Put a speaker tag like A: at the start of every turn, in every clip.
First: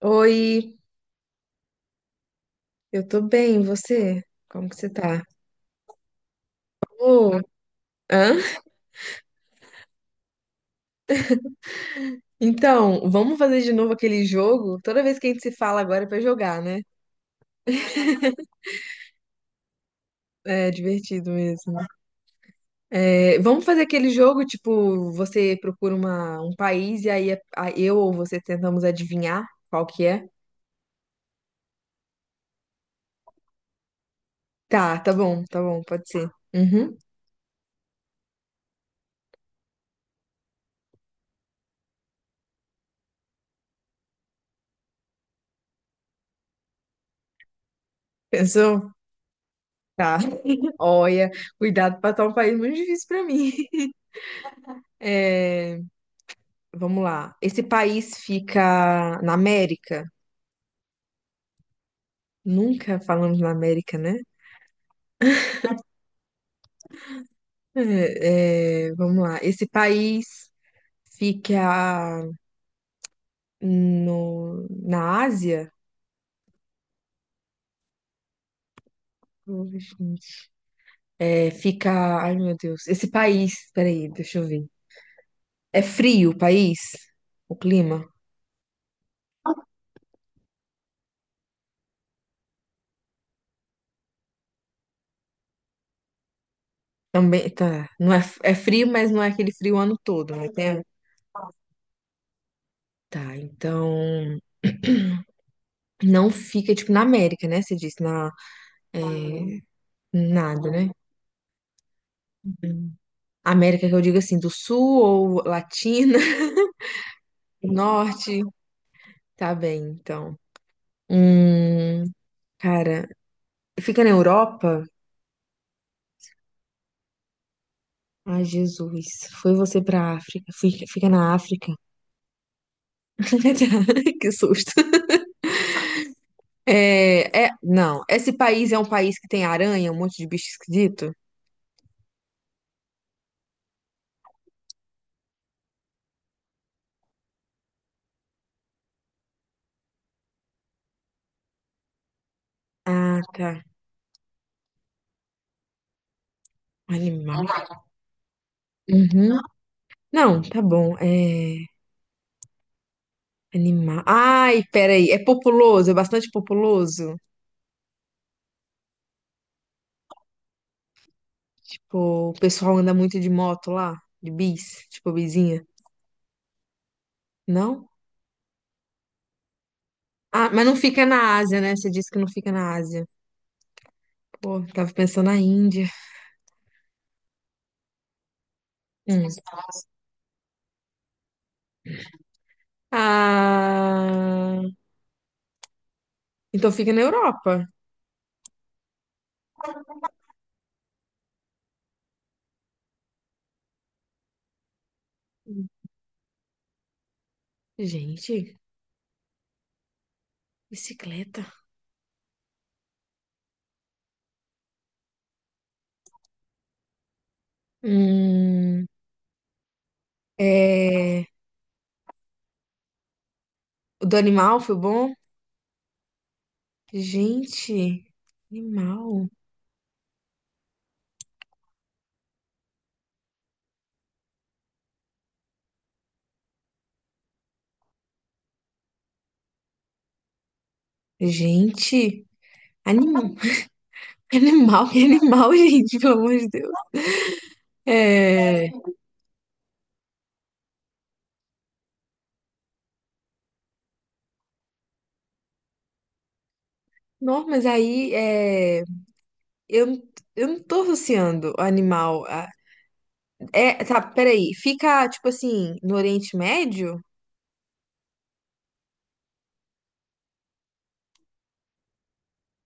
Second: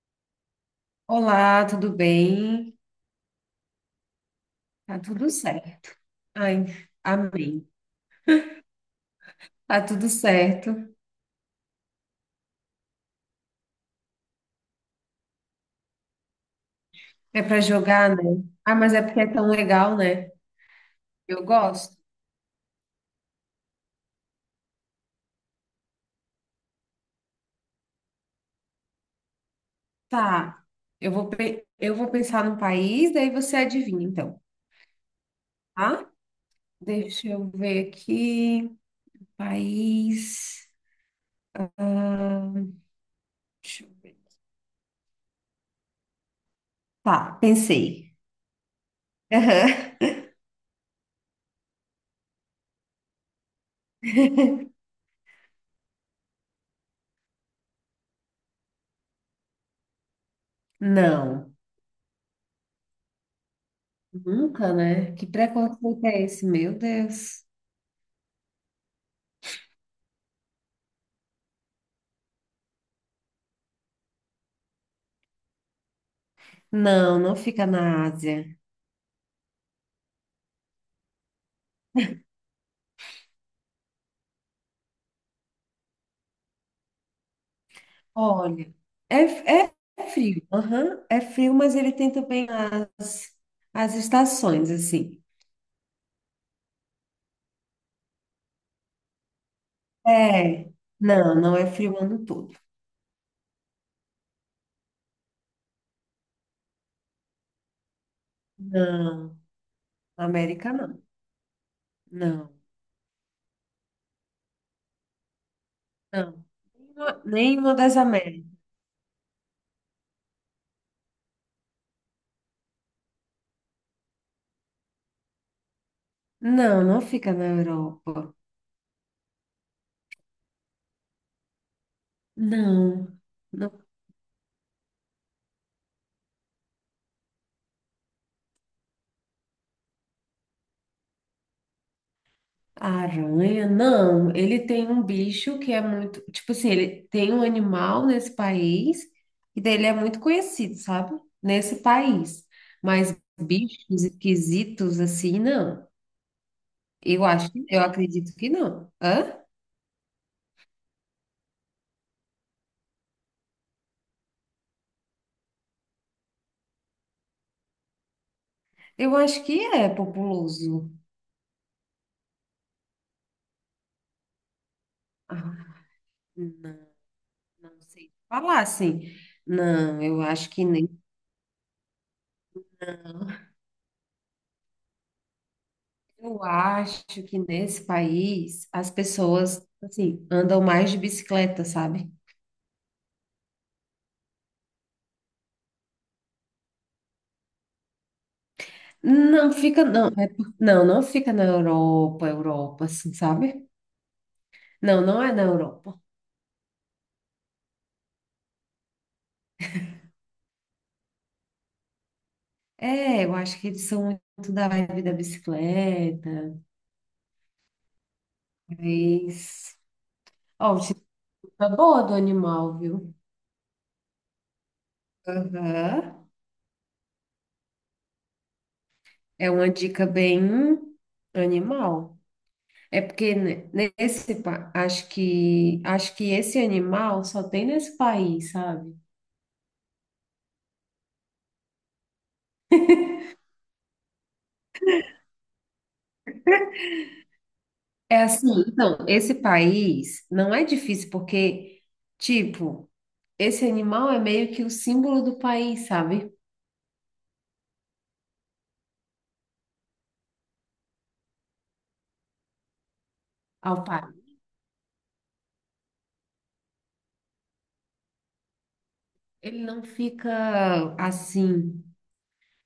A: Oi,
B: Olá, tudo bem?
A: eu tô bem, e você? Como que você
B: Tá
A: tá?
B: tudo certo. Ai,
A: Ô,
B: amém.
A: hã?
B: Tá tudo certo.
A: Então, vamos fazer de novo aquele jogo? Toda vez que a gente se fala agora é pra jogar, né?
B: É para jogar, né? Ah, mas é porque é tão legal, né?
A: É divertido
B: Eu
A: mesmo.
B: gosto.
A: É, vamos fazer aquele jogo, tipo, você procura um país e aí eu ou você tentamos adivinhar qual que é?
B: Tá. Eu vou pensar num país, daí você adivinha, então,
A: Tá, tá bom, pode
B: tá?
A: ser. Uhum.
B: Deixa eu ver aqui. País. Ah, deixa eu ver. Tá, pensei.
A: Pensou?
B: Aham.
A: Tá. Olha, cuidado pra tá um país muito difícil pra mim. É, vamos lá. Esse país fica na América?
B: Não,
A: Nunca falamos na América, né?
B: nunca, né? Que preconceito é esse? Meu Deus.
A: É, é, vamos lá. Esse país fica no, na Ásia?
B: Não, não fica na Ásia.
A: É, fica. Ai, meu Deus. Esse país. Peraí, deixa eu ver. É frio o país? O clima?
B: Olha, é, é é frio, aham, é frio, mas ele tem também as, as estações, assim.
A: Também. Tá. Não é, é frio, mas não é aquele frio o ano todo, né?
B: É,
A: Tem-
B: não, não é frio o ano todo.
A: Tá, então. Não fica, tipo, na América, né? Você disse, na. É,
B: Não, na
A: nada,
B: América
A: né?
B: não, não,
A: América que eu digo assim, do sul ou latina,
B: não. Nenhuma nenhuma das
A: norte,
B: Américas.
A: tá bem, então. Hum, cara, fica na Europa?
B: Não, não fica na Europa.
A: Ai, Jesus, foi você pra África, fica, fica na África.
B: Não, não.
A: Que susto. É, é, não, esse país é um país que tem aranha, um monte de bicho esquisito?
B: A aranha? Não, ele tem um bicho que é muito. Tipo assim, ele tem um animal nesse país, e daí ele é muito conhecido, sabe? Nesse país. Mas
A: Ah, tá,
B: bichos esquisitos assim, não.
A: animal.
B: Eu acredito que não. Hã?
A: Uhum. Não, tá bom, é, animal. Ai, peraí, é populoso, é bastante populoso?
B: Eu acho que é populoso.
A: Tipo, o pessoal anda muito de moto lá, tipo bizinha.
B: Ah, não, não
A: Não?
B: sei falar assim. Não, eu acho
A: Ah,
B: que
A: mas não
B: nem.
A: fica na Ásia, né? Você disse que não fica na Ásia. Pô, tava pensando na Índia.
B: Eu acho que nesse país as
A: Hum.
B: pessoas, assim, andam mais de bicicleta, sabe?
A: Ah, então fica na Europa.
B: Não fica, não, é por- não, não fica na Europa, Europa, assim, sabe? Não, não é na Europa.
A: Gente, bicicleta.
B: É, eu acho que eles são muito da vibe da bicicleta,
A: Hum,
B: mas... Ó, te dou
A: é,
B: uma boa do animal, viu?
A: o do animal foi bom?
B: Aham.
A: Gente, animal.
B: É uma dica bem animal. É porque ne- nesse, pa- acho que esse animal só tem nesse país, sabe?
A: Gente, animal. Animal, que animal, gente, pelo amor de Deus.
B: É assim,
A: É,
B: então, esse país não é difícil porque, tipo... Esse animal é meio que o símbolo do país, sabe?
A: não, mas aí é. Eu, não- eu não tô associando animal a.
B: Ao
A: É, tá,
B: par.
A: peraí. Fica, tipo assim, no Oriente Médio?
B: Ele não fica assim.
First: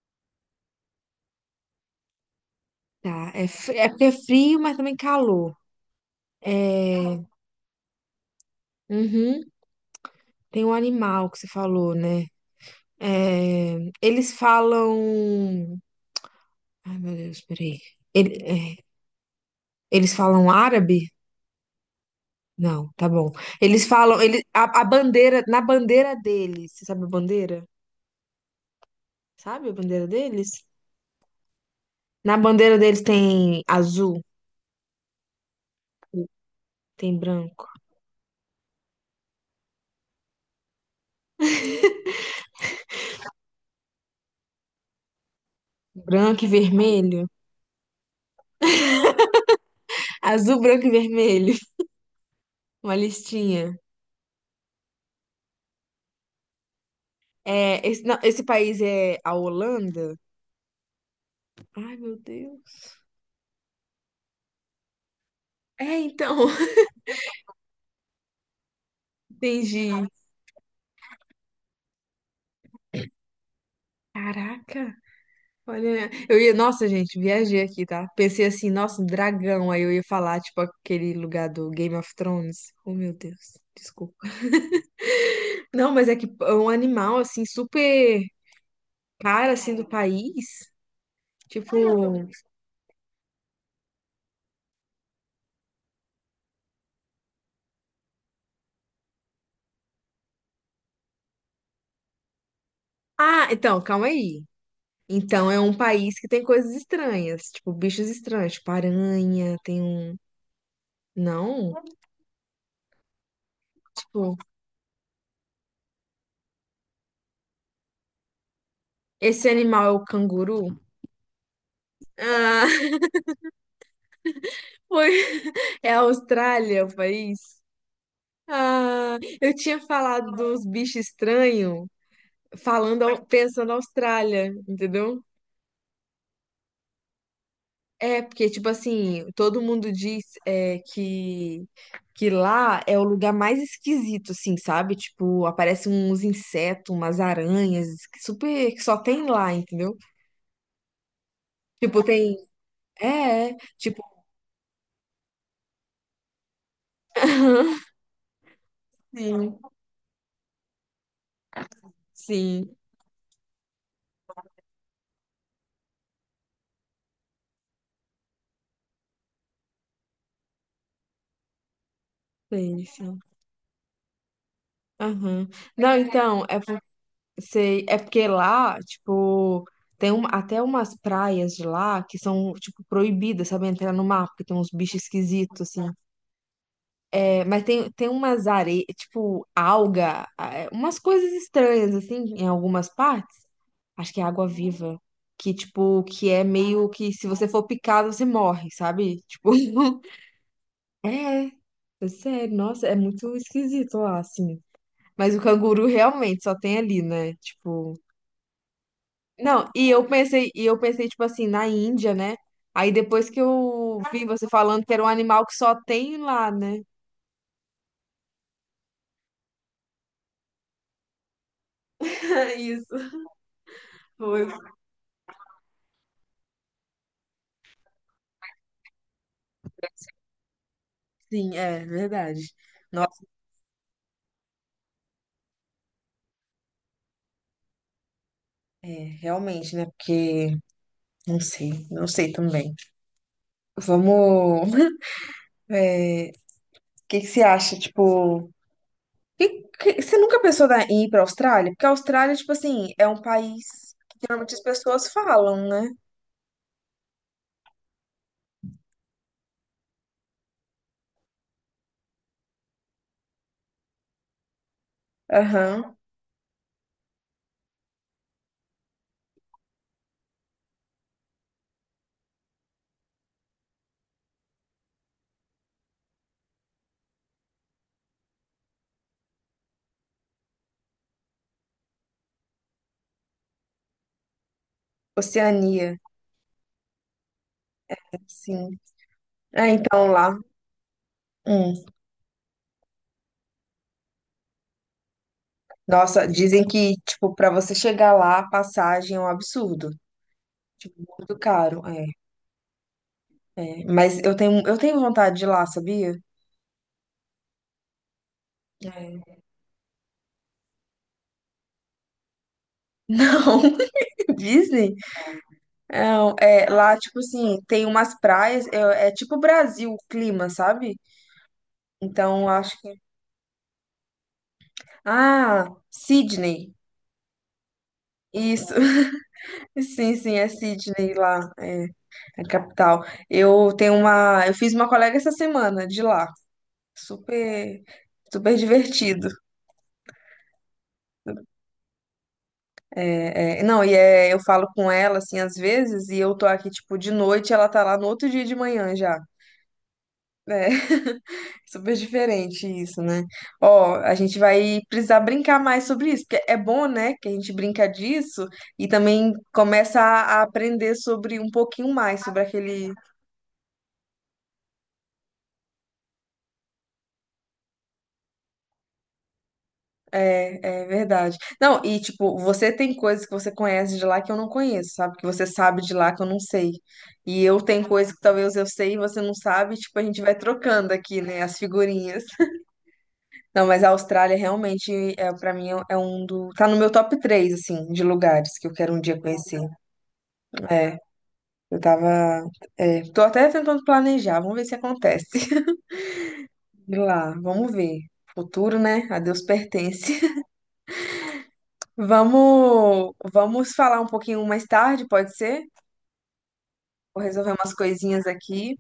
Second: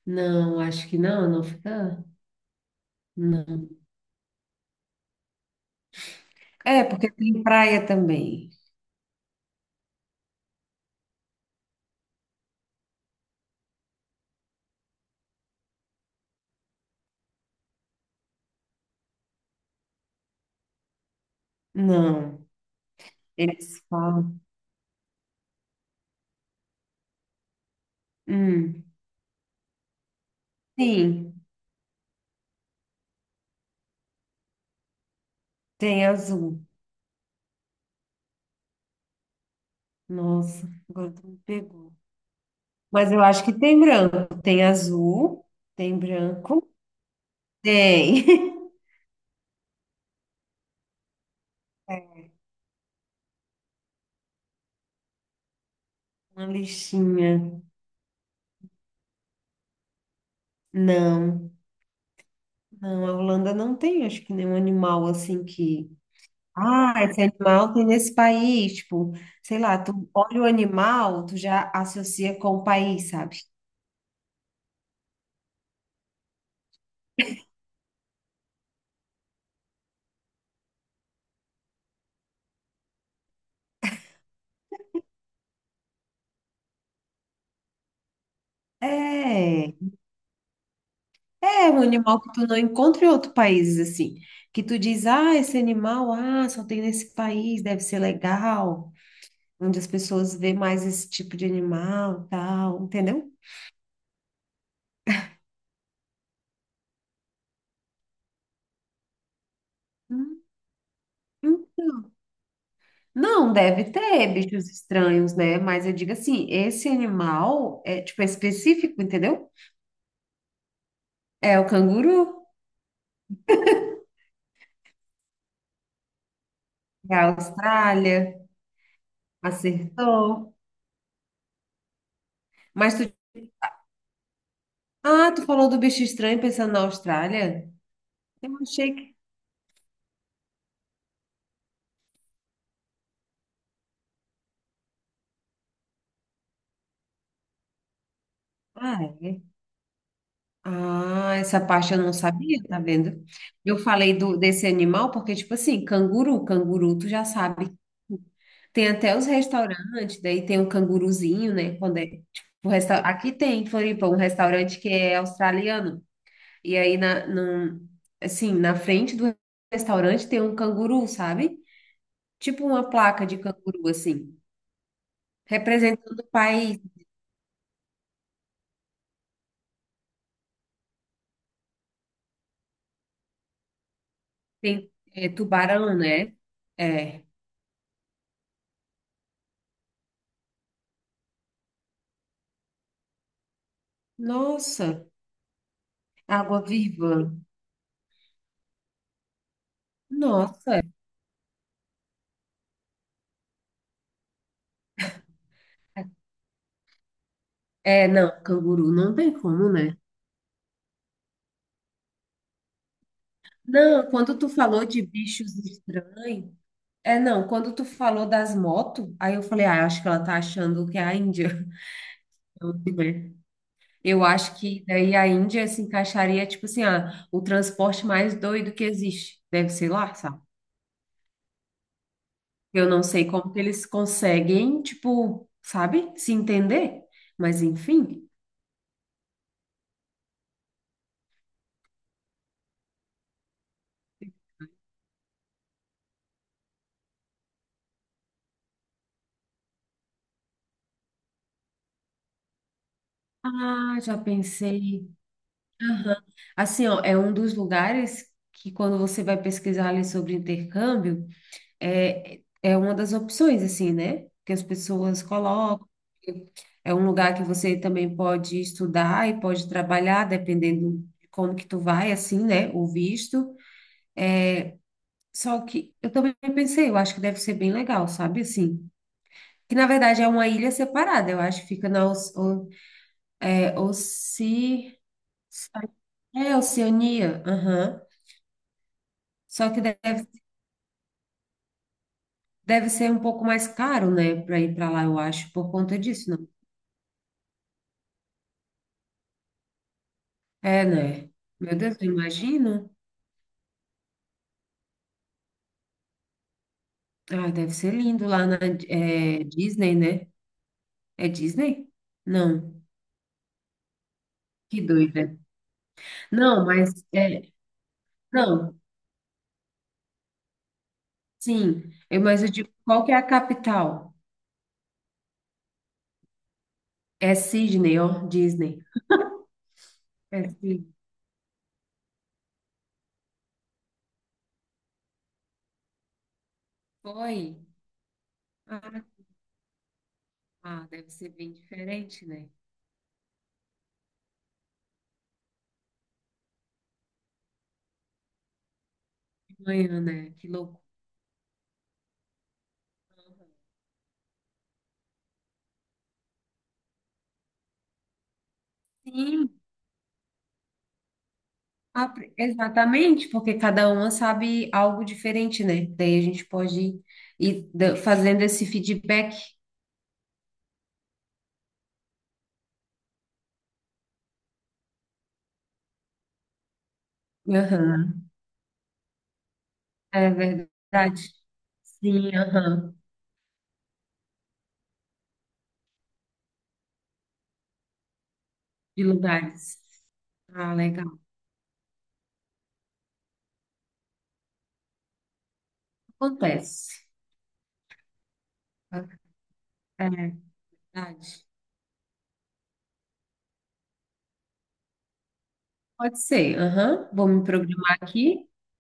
B: Não, acho que não, não fica.
A: Tá, é,
B: Não.
A: é porque é frio, mas também calor.
B: É, porque
A: É.
B: tem praia também.
A: Uhum, tem um animal que você falou, né? É, eles falam. Ai, meu Deus, peraí. Ele- é, Eles falam árabe?
B: Não.
A: Não, tá bom.
B: Eles
A: Eles falam.
B: falam.
A: Ele. A bandeira. Na bandeira deles. Você sabe a bandeira?
B: Hum.
A: Sabe a bandeira deles?
B: Sim,
A: Na bandeira deles tem azul,
B: tem azul.
A: tem branco.
B: Nossa, agora tu me pegou. Mas eu acho que tem branco. Tem azul, tem
A: Branco e
B: branco,
A: vermelho?
B: tem.
A: Azul, branco e vermelho. Uma listinha.
B: Uma lixinha.
A: É, esse, não, esse país é a Holanda?
B: Não.
A: Ai, meu Deus.
B: Não, a Holanda não tem, acho que nenhum animal assim que.
A: É, então.
B: Ah, esse animal tem nesse país. Tipo, sei lá,
A: Entendi.
B: tu olha o animal, tu já associa com o país, sabe?
A: Caraca. Olha, eu ia, nossa, gente, viajei aqui, tá? Pensei assim, nossa, um dragão. Aí eu ia falar, tipo, aquele lugar do Game of Thrones. Oh, meu Deus, desculpa. Não, mas é que é um animal, assim, super cara,
B: É,
A: assim, do país.
B: é
A: Tipo.
B: um animal que tu não encontra em outros países assim. Que tu diz, ah, esse animal, ah, só tem nesse país, deve ser legal. Onde as pessoas vê mais esse tipo de animal, tal, entendeu?
A: Ah, então, calma aí. Então é um país que tem coisas estranhas, tipo bichos estranhos, tipo aranha, tem um.
B: Hum,
A: Não,
B: então. Não, deve ter
A: tipo,
B: bichos estranhos, né? Mas eu digo assim, esse animal é tipo é específico,
A: esse
B: entendeu?
A: animal é o canguru?
B: É o canguru,
A: Ah, foi. É a Austrália o
B: é a
A: país?
B: Austrália,
A: Ah, eu tinha falado
B: acertou.
A: dos bichos estranhos,
B: Mas tu,
A: falando, pensando Austrália, entendeu?
B: ah, tu falou do bicho estranho pensando na Austrália?
A: É, porque,
B: Eu
A: tipo
B: achei que,
A: assim, todo mundo diz é, que lá é o lugar mais esquisito, assim, sabe? Tipo, aparecem uns insetos, umas aranhas, que super, que só
B: ah,
A: tem
B: é.
A: lá, entendeu?
B: Ah, essa parte eu
A: Tipo,
B: não
A: tem.
B: sabia, tá vendo?
A: É, é,
B: Eu
A: tipo.
B: falei do desse animal porque tipo assim, canguru, canguru, tu já sabe. Tem até os
A: Sim,
B: restaurantes, daí tem o canguruzinho, né? Quando é, tipo, o
A: sim,
B: resta... Aqui tem em Floripa um restaurante que é australiano. E aí, assim, na frente do restaurante tem um canguru, sabe? Tipo
A: sei,
B: uma
A: sim.
B: placa de canguru, assim.
A: Aham. Não,
B: Representando o
A: então, é,
B: país.
A: sei, é porque lá, tipo, tem um, até umas praias de lá que são, tipo, proibidas, sabe? Entrar no mar, porque tem uns
B: Tem
A: bichos
B: é,
A: esquisitos, assim.
B: tubarão, né? É.
A: É, mas tem, umas areias, tipo alga, é, umas coisas estranhas, assim, em algumas partes. Acho que é água
B: Nossa,
A: viva. Que, tipo, que é meio que se
B: água-viva.
A: você for picado, você morre, sabe? Tipo,
B: Nossa.
A: é, é sério, nossa, é muito esquisito lá, assim. Mas o canguru realmente só tem ali, né? Tipo.
B: É, não, canguru não tem
A: Não,
B: como, né?
A: e eu pensei, tipo assim, na Índia, né? Aí depois que eu
B: Não,
A: vi
B: quando
A: você
B: tu
A: falando
B: falou
A: que era
B: de
A: um animal que
B: bichos
A: só tem lá,
B: estranhos.
A: né?
B: É, não, quando tu falou das motos, aí eu falei, ah, acho que ela tá achando que é a Índia.
A: Isso,
B: Eu
A: foi.
B: acho que daí a Índia se encaixaria, tipo assim, ah, o transporte mais doido que existe. Deve ser lá, sabe?
A: Sim, é verdade.
B: Eu não
A: Nossa,
B: sei como que eles conseguem, tipo, sabe, se entender. Mas enfim.
A: é, realmente, né? Porque não sei, não sei também. Vamos. É, o que que você acha? Tipo, você nunca pensou em ir para a Austrália? Porque a Austrália, tipo assim, é um país
B: Ah, já
A: que geralmente as
B: pensei.
A: pessoas falam, né?
B: Aham. Assim, ó, é um dos lugares que quando você vai pesquisar ali sobre intercâmbio. É, é uma das opções, assim, né? Que as pessoas colocam.
A: Aham.
B: É um lugar que você também pode estudar e pode trabalhar, dependendo de como que tu vai, assim, né? O visto. Só que eu também pensei, eu acho que deve ser bem legal, sabe? Assim, que na verdade é uma ilha separada, eu acho que fica na Oce-,
A: Oceania,
B: é, Oceania, aham.
A: sim. É,
B: Só que
A: então
B: deve,
A: lá. Hum.
B: deve ser um pouco mais caro, né, para ir para lá, eu acho, por conta
A: Nossa,
B: disso.
A: dizem que, tipo, para você chegar lá, a passagem é um absurdo.
B: É,
A: Tipo,
B: né?
A: muito
B: Meu
A: caro.
B: Deus,
A: É,
B: eu imagino.
A: é. Mas eu tenho vontade de ir lá, sabia?
B: Ah, deve ser lindo lá na
A: É.
B: é, Disney, né? É Disney? Não,
A: Não,
B: que
A: Disney?
B: doida.
A: Não,
B: Não,
A: é,
B: mas
A: lá, tipo
B: é,
A: assim, tem umas praias,
B: não,
A: é, é tipo Brasil o clima, sabe?
B: sim. Eu, mas
A: Então,
B: eu digo,
A: acho que.
B: qual que é a capital?
A: Ah, Sydney.
B: É Sydney, ó,
A: Isso,
B: Disney.
A: sim, sim,
B: É
A: é
B: Sydney.
A: Sydney lá, é a capital. Eu tenho uma. Eu fiz uma colega essa semana de lá.
B: Foi?
A: Super. Super
B: Ah,
A: divertido.
B: ah, deve ser bem diferente, né?
A: É, é, não, e é, eu falo com ela, assim, às vezes, e eu tô aqui, tipo, de noite, ela tá lá no outro dia de manhã já.
B: De manhã, né? Que
A: É,
B: louco.
A: super diferente isso, né? Ó, a gente vai precisar brincar mais sobre isso, porque é bom, né, que a gente brinca disso e também
B: Sim,
A: começa a aprender sobre um pouquinho
B: ah,
A: mais
B: pre-
A: sobre aquele.
B: exatamente, porque cada uma sabe algo diferente, né? Daí a gente pode fazendo esse feedback.
A: É, é verdade. Não, e tipo, você tem coisas que você conhece de lá que eu não conheço, sabe? Que você sabe de lá que eu não sei. E eu tenho coisas que talvez eu sei e você não sabe, e, tipo, a gente
B: É
A: vai trocando
B: verdade.
A: aqui, né, as figurinhas.
B: Sim, aham.
A: Não, mas a Austrália realmente é para mim é um do tá no meu top 3 assim de lugares que eu quero um
B: De
A: dia conhecer.
B: lugares. Ah,
A: É,
B: legal.
A: eu tava é, tô até tentando planejar, vamos ver se acontece. Ir
B: Acontece.
A: lá, vamos ver. Futuro, né? A Deus
B: É
A: pertence.
B: verdade.
A: Vamos falar um pouquinho mais tarde, pode ser?
B: Pode ser, aham.
A: Vou
B: Vou me
A: resolver umas
B: programar
A: coisinhas
B: aqui.
A: aqui.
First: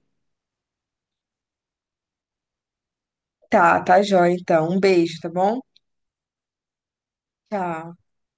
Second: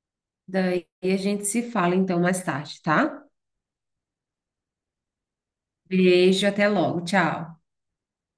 B: Daí a gente se fala então mais tarde, tá?
A: Tá, tá jóia então. Um beijo, tá bom?
B: Beijo, até logo. Tchau.
A: Tchau.